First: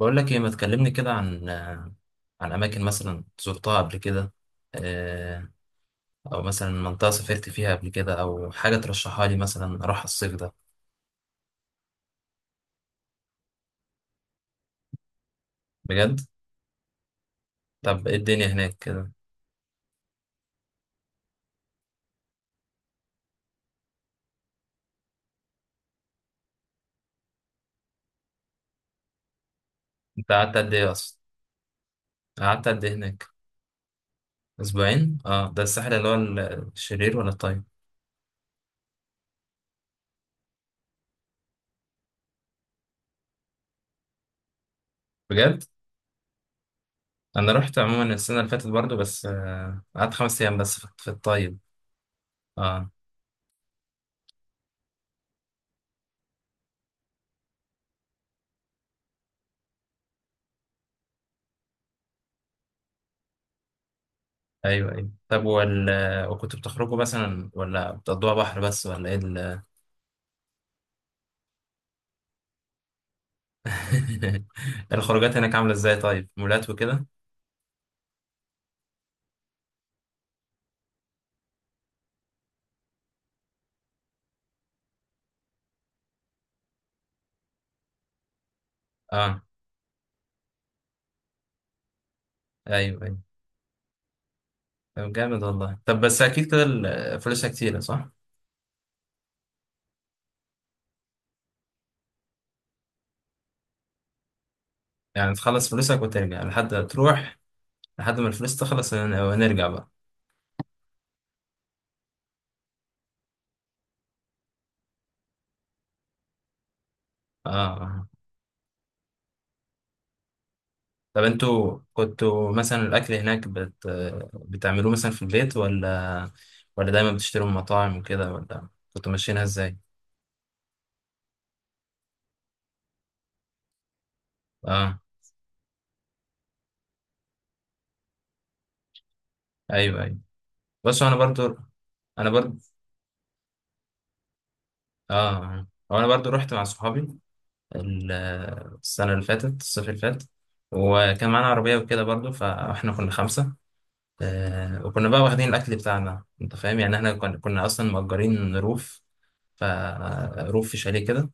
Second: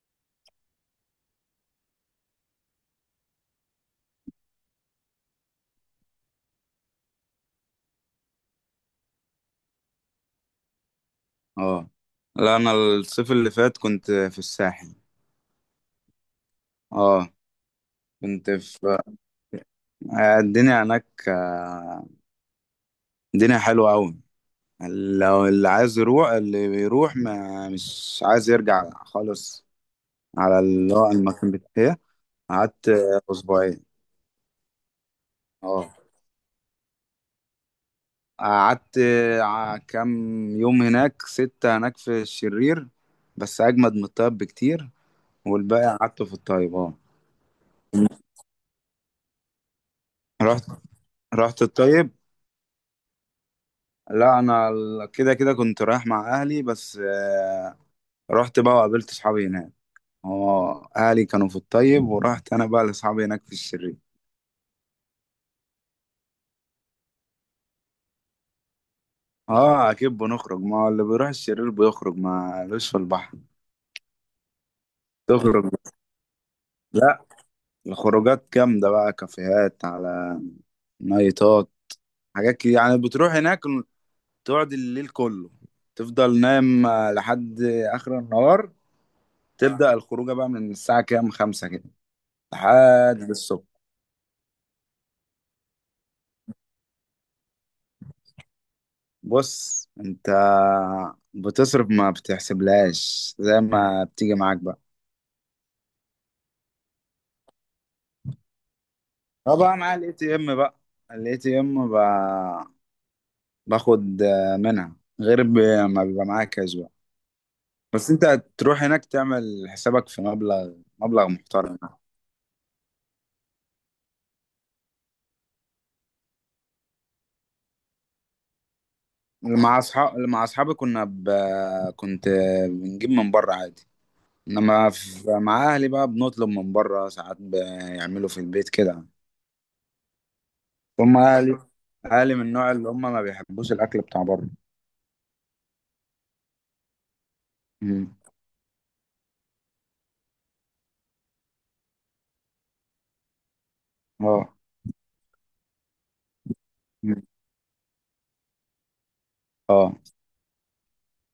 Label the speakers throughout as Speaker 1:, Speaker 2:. Speaker 1: بقول لك ايه؟ ما تكلمني كده عن اماكن مثلا زرتها قبل كده. آه، او مثلا منطقه سافرت فيها قبل كده او حاجه ترشحها لي مثلا اروح الصيف ده.
Speaker 2: اه. لا، انا الصيف اللي فات كنت في الساحل.
Speaker 1: بجد؟
Speaker 2: اه،
Speaker 1: طب ايه الدنيا
Speaker 2: كنت
Speaker 1: هناك
Speaker 2: في
Speaker 1: كده؟
Speaker 2: آه، الدنيا هناك، الدنيا حلوة قوي. لو اللي عايز يروح اللي بيروح ما مش عايز يرجع خالص،
Speaker 1: انت قعدت
Speaker 2: على
Speaker 1: قد ايه
Speaker 2: اللي هو
Speaker 1: اصلا؟
Speaker 2: المكان بتاعي.
Speaker 1: قعدت قد
Speaker 2: قعدت
Speaker 1: ايه هناك؟
Speaker 2: اسبوعين.
Speaker 1: اسبوعين؟ اه، ده
Speaker 2: اه.
Speaker 1: الساحل اللي هو الشرير ولا الطيب؟
Speaker 2: قعدت كام يوم هناك، ستة، هناك في الشرير، بس اجمد من الطيب بكتير،
Speaker 1: بجد؟
Speaker 2: والباقي قعدته في الطيب. اه.
Speaker 1: انا رحت عموما السنه اللي فاتت برضو بس، قعدت 5 ايام
Speaker 2: رحت
Speaker 1: بس في الطيب.
Speaker 2: رحت الطيب.
Speaker 1: اه.
Speaker 2: لا انا كده كده كنت رايح مع اهلي بس، رحت بقى وقابلت اصحابي هناك. اه، اهلي كانوا في الطيب ورحت انا بقى لاصحابي هناك في الشرير.
Speaker 1: ايوه، ايوه. طب وكنت بتخرجوا مثلا ولا بتقضوها بحر بس ولا ايه؟
Speaker 2: اه، اكيد بنخرج، ما هو اللي بيروح الشرير بيخرج، ما لوش في البحر.
Speaker 1: الخروجات هناك
Speaker 2: تخرج
Speaker 1: عاملة ازاي؟ طيب، مولات وكده؟
Speaker 2: لا، الخروجات جامده بقى، كافيهات، على نايتات، حاجات كده يعني. بتروح هناك تقعد الليل كله، تفضل نايم لحد اخر النهار.
Speaker 1: اه.
Speaker 2: تبدأ الخروجه بقى من الساعه كام، خمسة كده،
Speaker 1: ايوه، ايوه.
Speaker 2: لحد الصبح.
Speaker 1: طب جامد والله. طب بس اكيد كده فلوسها كتيرة، صح؟
Speaker 2: بص انت بتصرف، ما بتحسبلهاش، زي ما بتيجي معاك بقى.
Speaker 1: يعني تخلص فلوسك وترجع لحد تروح، لحد ما الفلوس تخلص
Speaker 2: اه،
Speaker 1: ونرجع
Speaker 2: بقى
Speaker 1: بقى.
Speaker 2: معايا الاي تي ام بقى، الاي تي ام، باخد منها، غير ب- ما بيبقى معاك كاش بقى.
Speaker 1: اه، آه.
Speaker 2: بس انت تروح هناك تعمل حسابك في مبلغ
Speaker 1: طب
Speaker 2: مبلغ
Speaker 1: انتوا
Speaker 2: محترم يعني.
Speaker 1: كنتوا مثلا الاكل هناك بتعملوه مثلا في البيت، ولا دايما بتشتروا من مطاعم وكده؟ ولا كنتوا ماشيينها ازاي؟
Speaker 2: اللي مع اصحابي كنا ب... كنت بنجيب من بره عادي. انما
Speaker 1: اه.
Speaker 2: مع اهلي بقى، بنطلب من بره، ساعات بيعملوا في البيت كده.
Speaker 1: ايوه، ايوه. بصوا انا
Speaker 2: هم
Speaker 1: برضو،
Speaker 2: عالي،
Speaker 1: انا
Speaker 2: عالي من
Speaker 1: برضو.
Speaker 2: النوع اللي هم ما بيحبوش الاكل بتاع بره.
Speaker 1: اه، هو انا برضو رحت مع صحابي، ال-
Speaker 2: مم.
Speaker 1: السنة اللي فاتت، الصيف اللي فات، وكان معانا عربية وكده برضو، فاحنا كنا خمسة.
Speaker 2: اه.
Speaker 1: وكنا بقى واخدين الأكل بتاعنا، أنت فاهم يعني. احنا
Speaker 2: مم.
Speaker 1: كنا أصلا مأجرين روف،
Speaker 2: اه.
Speaker 1: فروف في شاليه كده.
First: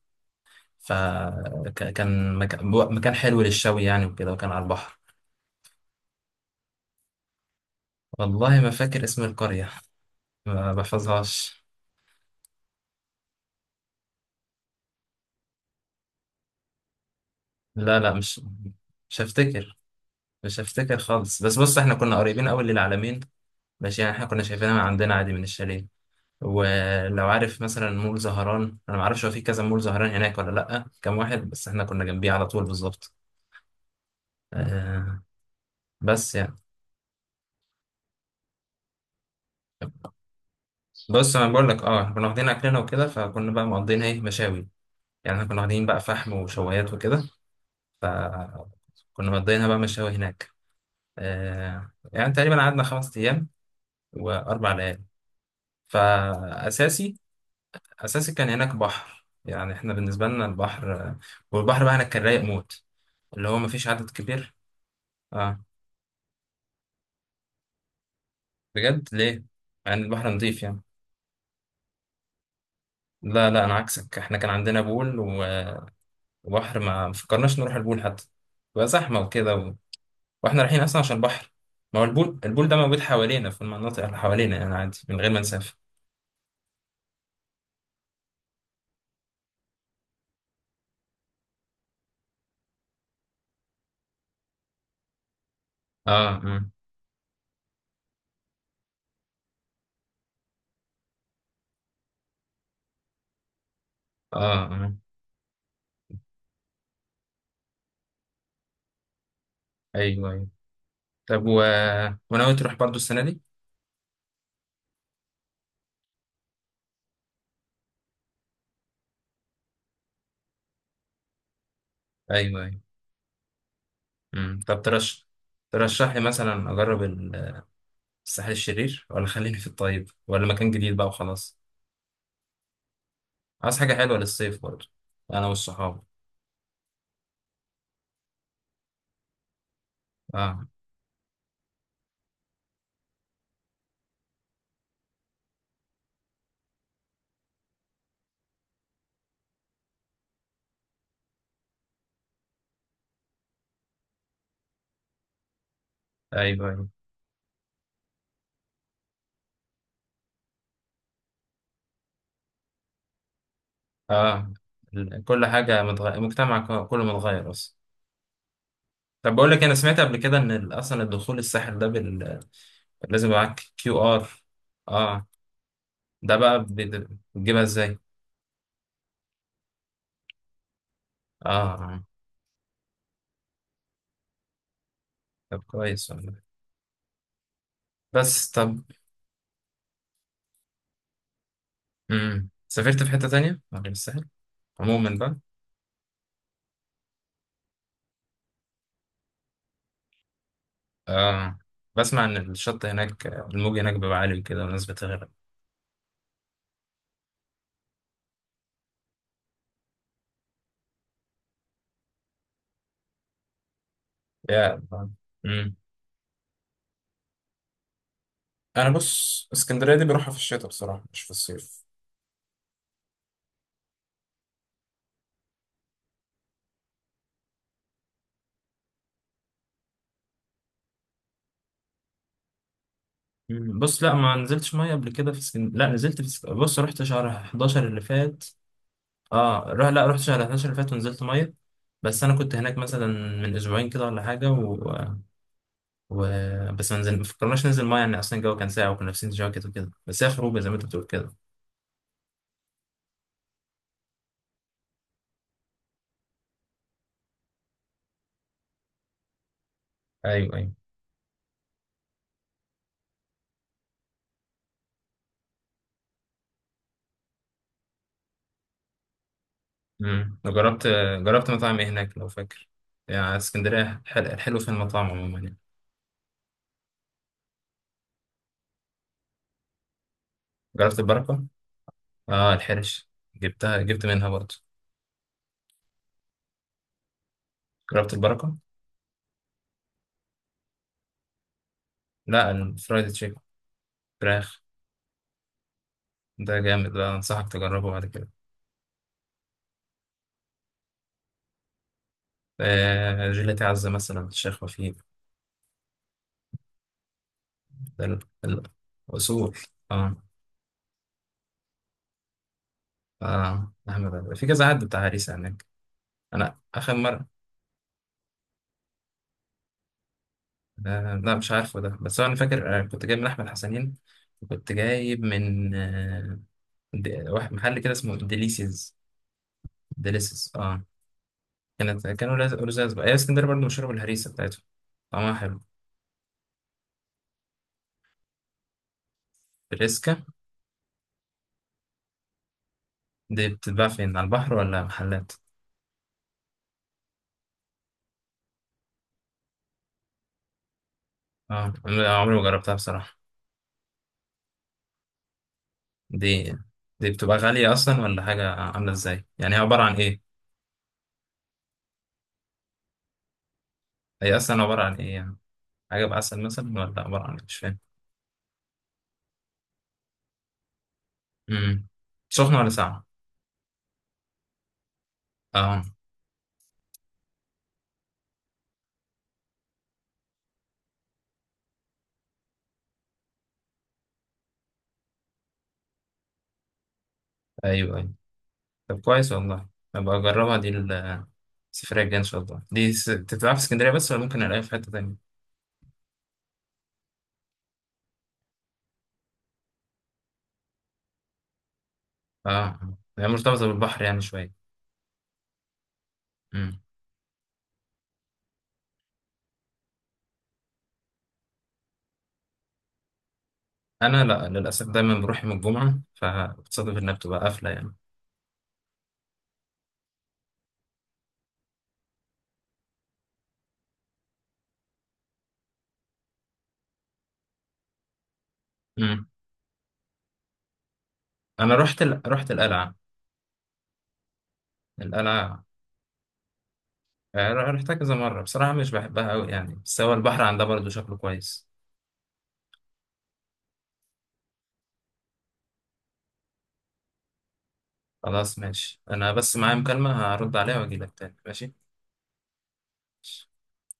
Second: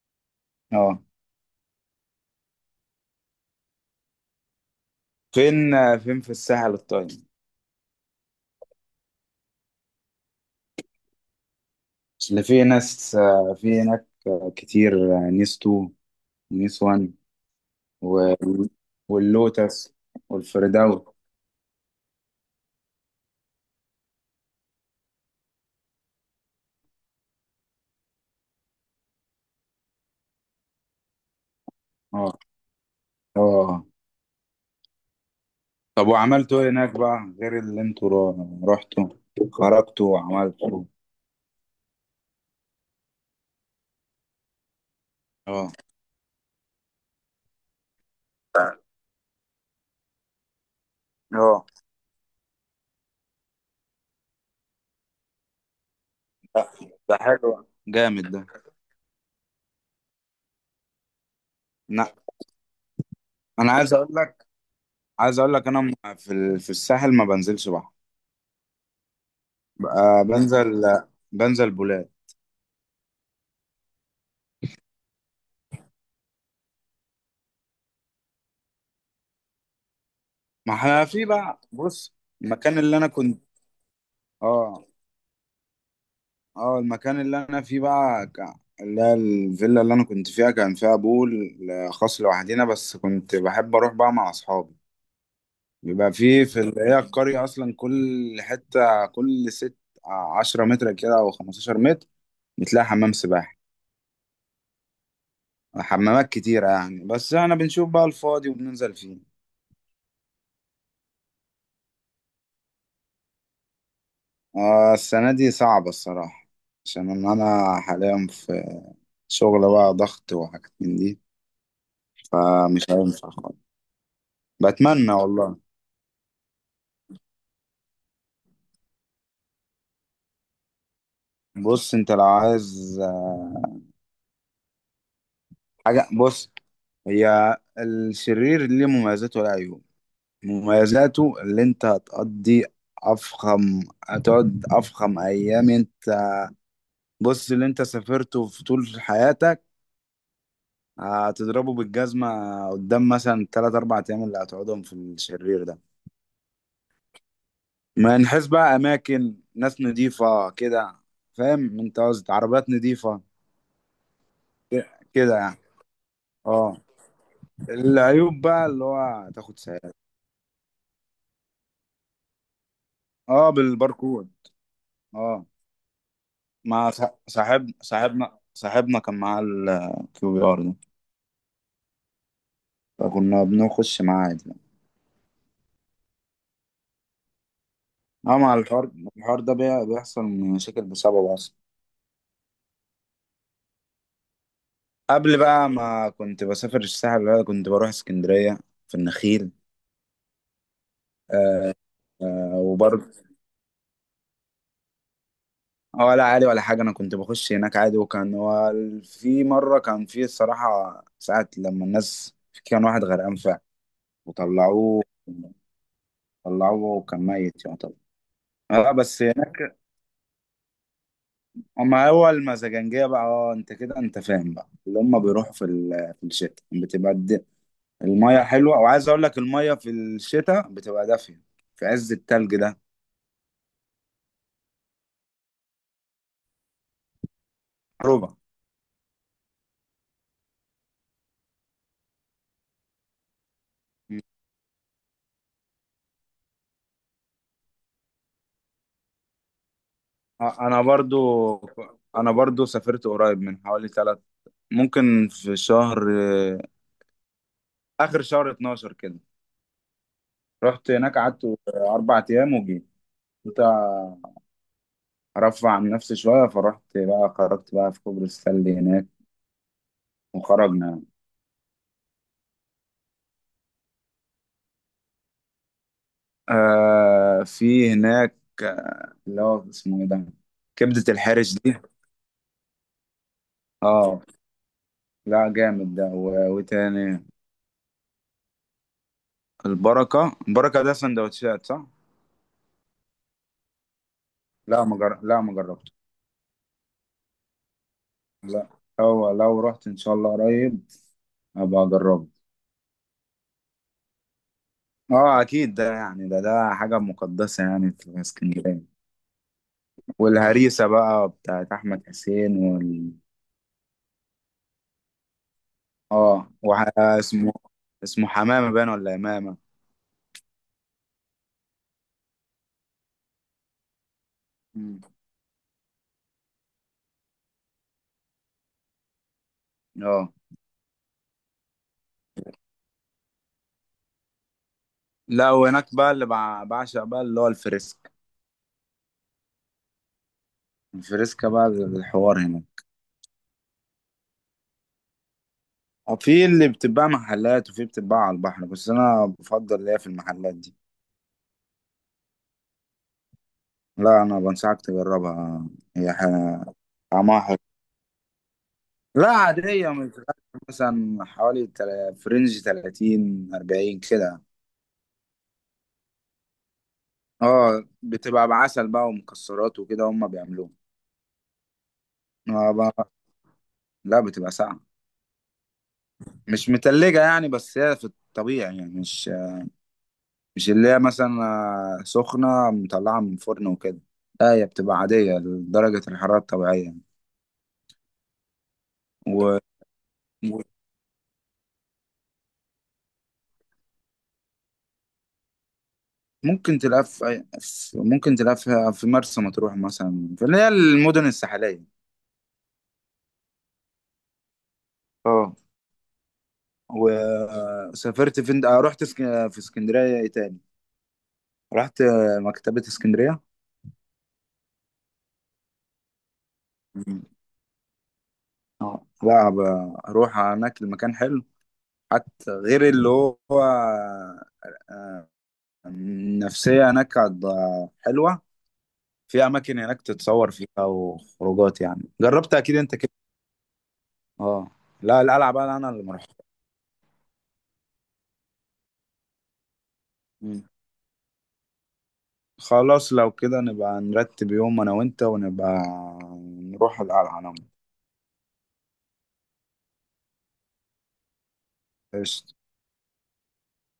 Speaker 2: اه.
Speaker 1: فكان مكان مكان حلو للشوي يعني وكده، وكان على البحر.
Speaker 2: فين؟ فين في الساحل الطيب؟
Speaker 1: والله ما فاكر اسم القرية، ما بحفظهاش.
Speaker 2: اللي في ناس في هناك كتير، نيس تو ونيس وان
Speaker 1: لا، لا،
Speaker 2: و-
Speaker 1: مش، مش
Speaker 2: واللوتس
Speaker 1: هفتكر. مش هفتكر
Speaker 2: والفردوس.
Speaker 1: خالص، بس بص احنا كنا قريبين قوي للعلمين، ماشي؟ يعني احنا كنا شايفينها من عندنا عادي من الشاليه. ولو عارف مثلا مول زهران، انا ما اعرفش هو في كذا مول زهران هناك ولا لا، كام واحد، بس احنا كنا
Speaker 2: اه.
Speaker 1: جنبيه على طول بالظبط.
Speaker 2: اه.
Speaker 1: آه.
Speaker 2: طب
Speaker 1: بس يعني،
Speaker 2: وعملتوا ايه هناك بقى غير اللي انتوا رحتوا، خرجتوا وعملتوا؟
Speaker 1: بص انا بقول لك، اه، إحنا كنا واخدين اكلنا وكده، فكنا بقى مقضيين ايه، مشاوي. يعني احنا كنا
Speaker 2: اه.
Speaker 1: واخدين بقى فحم وشوايات وكده، فكنا مقضيينها بقى مشاوي هناك.
Speaker 2: اه.
Speaker 1: يعني تقريبا قعدنا 5 ايام و4 ليالي.
Speaker 2: ده ده
Speaker 1: فاساسي،
Speaker 2: حلو، جامد
Speaker 1: اساسي
Speaker 2: ده.
Speaker 1: كان هناك بحر، يعني احنا بالنسبه لنا البحر، والبحر بقى هناك
Speaker 2: انا
Speaker 1: كان رايق موت، اللي هو
Speaker 2: أنا
Speaker 1: مفيش
Speaker 2: عايز اقول
Speaker 1: عدد
Speaker 2: لك،
Speaker 1: كبير. اه،
Speaker 2: انا في في الساحل ما بنزلش بحر
Speaker 1: بجد؟ ليه؟ مع
Speaker 2: بقى،
Speaker 1: ان البحر نضيف يعني.
Speaker 2: بنزل، بولاد.
Speaker 1: لا، لا، انا عكسك، احنا كان عندنا بول وبحر، ما فكرناش نروح البول حتى، بقى زحمه وكده واحنا
Speaker 2: ما
Speaker 1: رايحين اصلا
Speaker 2: احنا
Speaker 1: عشان
Speaker 2: في
Speaker 1: بحر.
Speaker 2: بقى.
Speaker 1: ما هو
Speaker 2: بص
Speaker 1: البول البول ده
Speaker 2: المكان اللي
Speaker 1: موجود
Speaker 2: انا كنت.
Speaker 1: حوالينا في المناطق اللي حوالينا يعني،
Speaker 2: اه.
Speaker 1: عادي من غير ما نسافر.
Speaker 2: اه، المكان اللي انا فيه بقى ك- اللي هي الفيلا اللي انا كنت فيها كان فيها بول خاص لوحدينا، بس كنت بحب اروح بقى مع اصحابي. بيبقى
Speaker 1: اه،
Speaker 2: فيه في
Speaker 1: اه،
Speaker 2: اللي هي القرية اصلا، كل حتة، كل ست آه، 10 متر كده او 15 متر بتلاقي حمام سباحة،
Speaker 1: اه، آه.
Speaker 2: حمامات كتيرة يعني، بس احنا بنشوف بقى الفاضي وبننزل فيه.
Speaker 1: ايوه، ايوه. طب وناوي تروح برضو السنه دي؟
Speaker 2: السنة دي صعبة الصراحة، عشان إن أنا حاليا في شغل بقى، ضغط وحاجات من دي،
Speaker 1: ايوه، ايوه.
Speaker 2: فمش هينفع خالص.
Speaker 1: مم. طب
Speaker 2: بتمنى والله.
Speaker 1: ترشح لي مثلا اجرب الساحل الشرير، ولا خليني في الطيب، ولا مكان جديد بقى وخلاص؟
Speaker 2: بص أنت لو عايز،
Speaker 1: عايز حاجه حلوه للصيف برضو، انا والصحاب.
Speaker 2: حاجة، بص، هي الشرير ليه مميزاته وله عيوب.
Speaker 1: اه.
Speaker 2: مميزاته اللي أنت هتقضي، أفخم هتقعد أفخم أيام أنت. بص، اللي أنت سافرته في طول حياتك هتضربه بالجزمة قدام مثلا تلات أربع أيام اللي هتقعدهم في الشرير ده.
Speaker 1: ايوه، ايوه.
Speaker 2: ما نحس بقى، اماكن، ناس نضيفه كده، فاهم انت قصدي، عربيات نضيفه
Speaker 1: اه،
Speaker 2: كده
Speaker 1: كل
Speaker 2: يعني.
Speaker 1: حاجه متغير، المجتمع
Speaker 2: اه،
Speaker 1: كله متغير اصلا.
Speaker 2: العيوب بقى اللي هو
Speaker 1: طب بقول
Speaker 2: تاخد
Speaker 1: لك انا
Speaker 2: ساعات.
Speaker 1: سمعت قبل كده ان اصلا الدخول الساحل ده لازم يبقى
Speaker 2: اه،
Speaker 1: معاك QR.
Speaker 2: بالباركود.
Speaker 1: اه.
Speaker 2: اه،
Speaker 1: ده بقى
Speaker 2: مع
Speaker 1: بتجيبها
Speaker 2: صاحب،
Speaker 1: ازاي؟
Speaker 2: صاحبنا كان معاه الكيو بي ار ده،
Speaker 1: اه، آه.
Speaker 2: فكنا بنخش معاه عادي يعني.
Speaker 1: طب كويس والله.
Speaker 2: اه،
Speaker 1: بس
Speaker 2: مع
Speaker 1: طب،
Speaker 2: الحوار ده بيحصل مشاكل بسببه اصلا.
Speaker 1: سافرت في حته تانية غير الساحل عموما بقى؟
Speaker 2: قبل بقى ما كنت بسافر الساحل، بقى كنت بروح اسكندرية، في النخيل.
Speaker 1: اه،
Speaker 2: آه.
Speaker 1: بسمع ان
Speaker 2: آه.
Speaker 1: الشط هناك، الموج هناك بيبقى عالي وكده والناس بتغرق.
Speaker 2: ولا عالي ولا حاجة، أنا كنت بخش هناك عادي، وكان هو في مرة كان، في الصراحة ساعة لما الناس، كان واحد غرقان فعلا
Speaker 1: يا
Speaker 2: وطلعوه،
Speaker 1: الله. امم.
Speaker 2: وكان ميت يعتبر.
Speaker 1: انا
Speaker 2: اه، بس
Speaker 1: بص،
Speaker 2: هناك.
Speaker 1: اسكندريه دي بروحها في الشتاء بصراحه مش في الصيف.
Speaker 2: أما هو المزاجنجية بقى، اه أنت كده أنت فاهم بقى، اللي هما بيروحوا في في الشتاء بتبقى المية حلوة، وعايز أقول لك المية في الشتاء بتبقى دافية في عز التلج ده.
Speaker 1: مم. بص، لا، ما نزلتش ميه قبل كده في لا، نزلت في بص رحت شهر 11 اللي
Speaker 2: ربع.
Speaker 1: فات، لا، رحت شهر 11 اللي فات ونزلت ميه. بس انا كنت هناك مثلا من اسبوعين كده ولا حاجه و... بس ما فكرناش ننزل ميه، يعني اصلا الجو كان ساقع وكنا لابسين جواكت وكده، بس هي خروجه زي ما
Speaker 2: أنا
Speaker 1: انت بتقول كده.
Speaker 2: برضو أنا برضو سافرت قريب، من حوالي ثلاث، ممكن في شهر، آخر شهر 12 كده،
Speaker 1: ايوه، ايوه.
Speaker 2: رحت هناك، قعدت 4 أيام وجيت. كنت أرفع عن نفسي شوية، فرحت بقى، خرجت بقى في كوبري السلة هناك
Speaker 1: جربت،
Speaker 2: وخرجنا يعني.
Speaker 1: جربت مطاعم ايه هناك لو فاكر؟ يعني اسكندريه الحلو في المطاعم عموما يعني.
Speaker 2: آه في هناك، اللي هو اسمه إيه ده،
Speaker 1: جربت
Speaker 2: كبدة
Speaker 1: البركه؟
Speaker 2: الحارس دي.
Speaker 1: اه، الحرش. جبت
Speaker 2: اه،
Speaker 1: منها برضه.
Speaker 2: لا جامد ده وتاني.
Speaker 1: جربت البركه؟
Speaker 2: البركة، ده سندوتشات صح؟
Speaker 1: لا، الفرايد تشيكن، فراخ.
Speaker 2: لا ما جربته.
Speaker 1: ده جامد ده، أنصحك تجربه بعد كده.
Speaker 2: لا، هو لو رحت إن شاء الله قريب أبقى أجربه.
Speaker 1: جيلاتي عزة مثلا، الشيخ وفيق.
Speaker 2: اه اكيد ده يعني، ده حاجه مقدسه يعني
Speaker 1: ده
Speaker 2: في
Speaker 1: ال-
Speaker 2: اسكندريه.
Speaker 1: الأصول. آه.
Speaker 2: والهريسه بقى بتاعت احمد حسين
Speaker 1: أحمد في كذا حد بتاع هريسة هناك.
Speaker 2: اه
Speaker 1: أنا آخر مرة،
Speaker 2: اسمه حمامه باين ولا امامه.
Speaker 1: لا مش عارفه ده، بس أنا فاكر، كنت جايب من أحمد حسنين، وكنت
Speaker 2: مم.
Speaker 1: جايب من واحد محل كده اسمه ديليسيز.
Speaker 2: اه،
Speaker 1: ديليسيز، آه. كانوا لزاز بقى. هي اسكندرية برضه مشهورة بالهريسة بتاعتهم، طعمها
Speaker 2: لا
Speaker 1: حلو.
Speaker 2: وهناك بقى اللي بعشق بقى اللي هو الفريسك،
Speaker 1: الريسكا
Speaker 2: الفريسكا بقى الحوار هنا.
Speaker 1: دي بتتباع فين، على البحر ولا محلات؟
Speaker 2: في اللي بتتباع محلات وفي بتتباع على البحر، بس انا بفضل ليا في المحلات دي.
Speaker 1: اه، أنا عمري ما جربتها بصراحة.
Speaker 2: لا انا بنصحك تجربها، هي
Speaker 1: دي دي بتبقى
Speaker 2: طعمها حلو.
Speaker 1: غالية أصلا ولا حاجة، عاملة إزاي؟
Speaker 2: لا
Speaker 1: يعني هي عبارة
Speaker 2: عادية،
Speaker 1: عن
Speaker 2: من
Speaker 1: إيه؟
Speaker 2: مثلا حوالي في رينج 30 40
Speaker 1: هي
Speaker 2: كده.
Speaker 1: أصلا عبارة عن إيه يعني؟ حاجة بعسل مثلا ولا عبارة عن إيه؟ مش فاهم.
Speaker 2: اه، بتبقى بعسل بقى ومكسرات وكده، هم بيعملوها.
Speaker 1: امم سخنة ولا
Speaker 2: آه
Speaker 1: ساقعة؟
Speaker 2: بقى. لا بتبقى ساقعة،
Speaker 1: أه.
Speaker 2: مش متلجة يعني، بس هي في الطبيعي يعني، مش اللي هي مثلا سخنة مطلعة من فرن وكده، لا هي بتبقى عادية لدرجة الحرارة الطبيعية.
Speaker 1: أيوه، أيوه. طب كويس
Speaker 2: و...
Speaker 1: والله، أبقى أجربها دي. السفرية الجاية إن شاء الله، دي تتلعب في اسكندرية بس ولا ممكن ألاقيها في حتة تانية؟
Speaker 2: ممكن تلاقيها في ممكن تلاقيها في مرسى مطروح مثلا، في اللي هي المدن الساحلية.
Speaker 1: أه، هي مرتبطة بالبحر يعني شوية.
Speaker 2: اه،
Speaker 1: امم
Speaker 2: وسافرت فين، رحت في اسكندرية إيه تاني، رحت مكتبة اسكندرية.
Speaker 1: أنا لأ، للأسف دايما بروح يوم الجمعة، فبتصادف إنها
Speaker 2: مم.
Speaker 1: بتبقى قافلة يعني.
Speaker 2: اه، لا اروح هناك المكان حلو، حتى غير اللي هو، آه، النفسية هناك حلوة.
Speaker 1: امم
Speaker 2: في أماكن هناك تتصور فيها
Speaker 1: أنا
Speaker 2: وخروجات
Speaker 1: رحت
Speaker 2: يعني،
Speaker 1: رحت
Speaker 2: جربت أكيد
Speaker 1: القلعة.
Speaker 2: أنت كده. اه، لا القلعة
Speaker 1: القلعة،
Speaker 2: بقى أنا اللي مروح.
Speaker 1: رحتها كذا مرة بصراحة، مش بحبها أوي يعني، بس هو البحر عندها
Speaker 2: مم.
Speaker 1: برضه شكله كويس.
Speaker 2: خلاص لو كده نبقى نرتب يوم أنا وأنت، ونبقى نروح القلعة أنا وأنت.
Speaker 1: خلاص ماشي، أنا بس معايا مكالمة هرد عليها وأجيلك تاني، ماشي؟
Speaker 2: قشطة.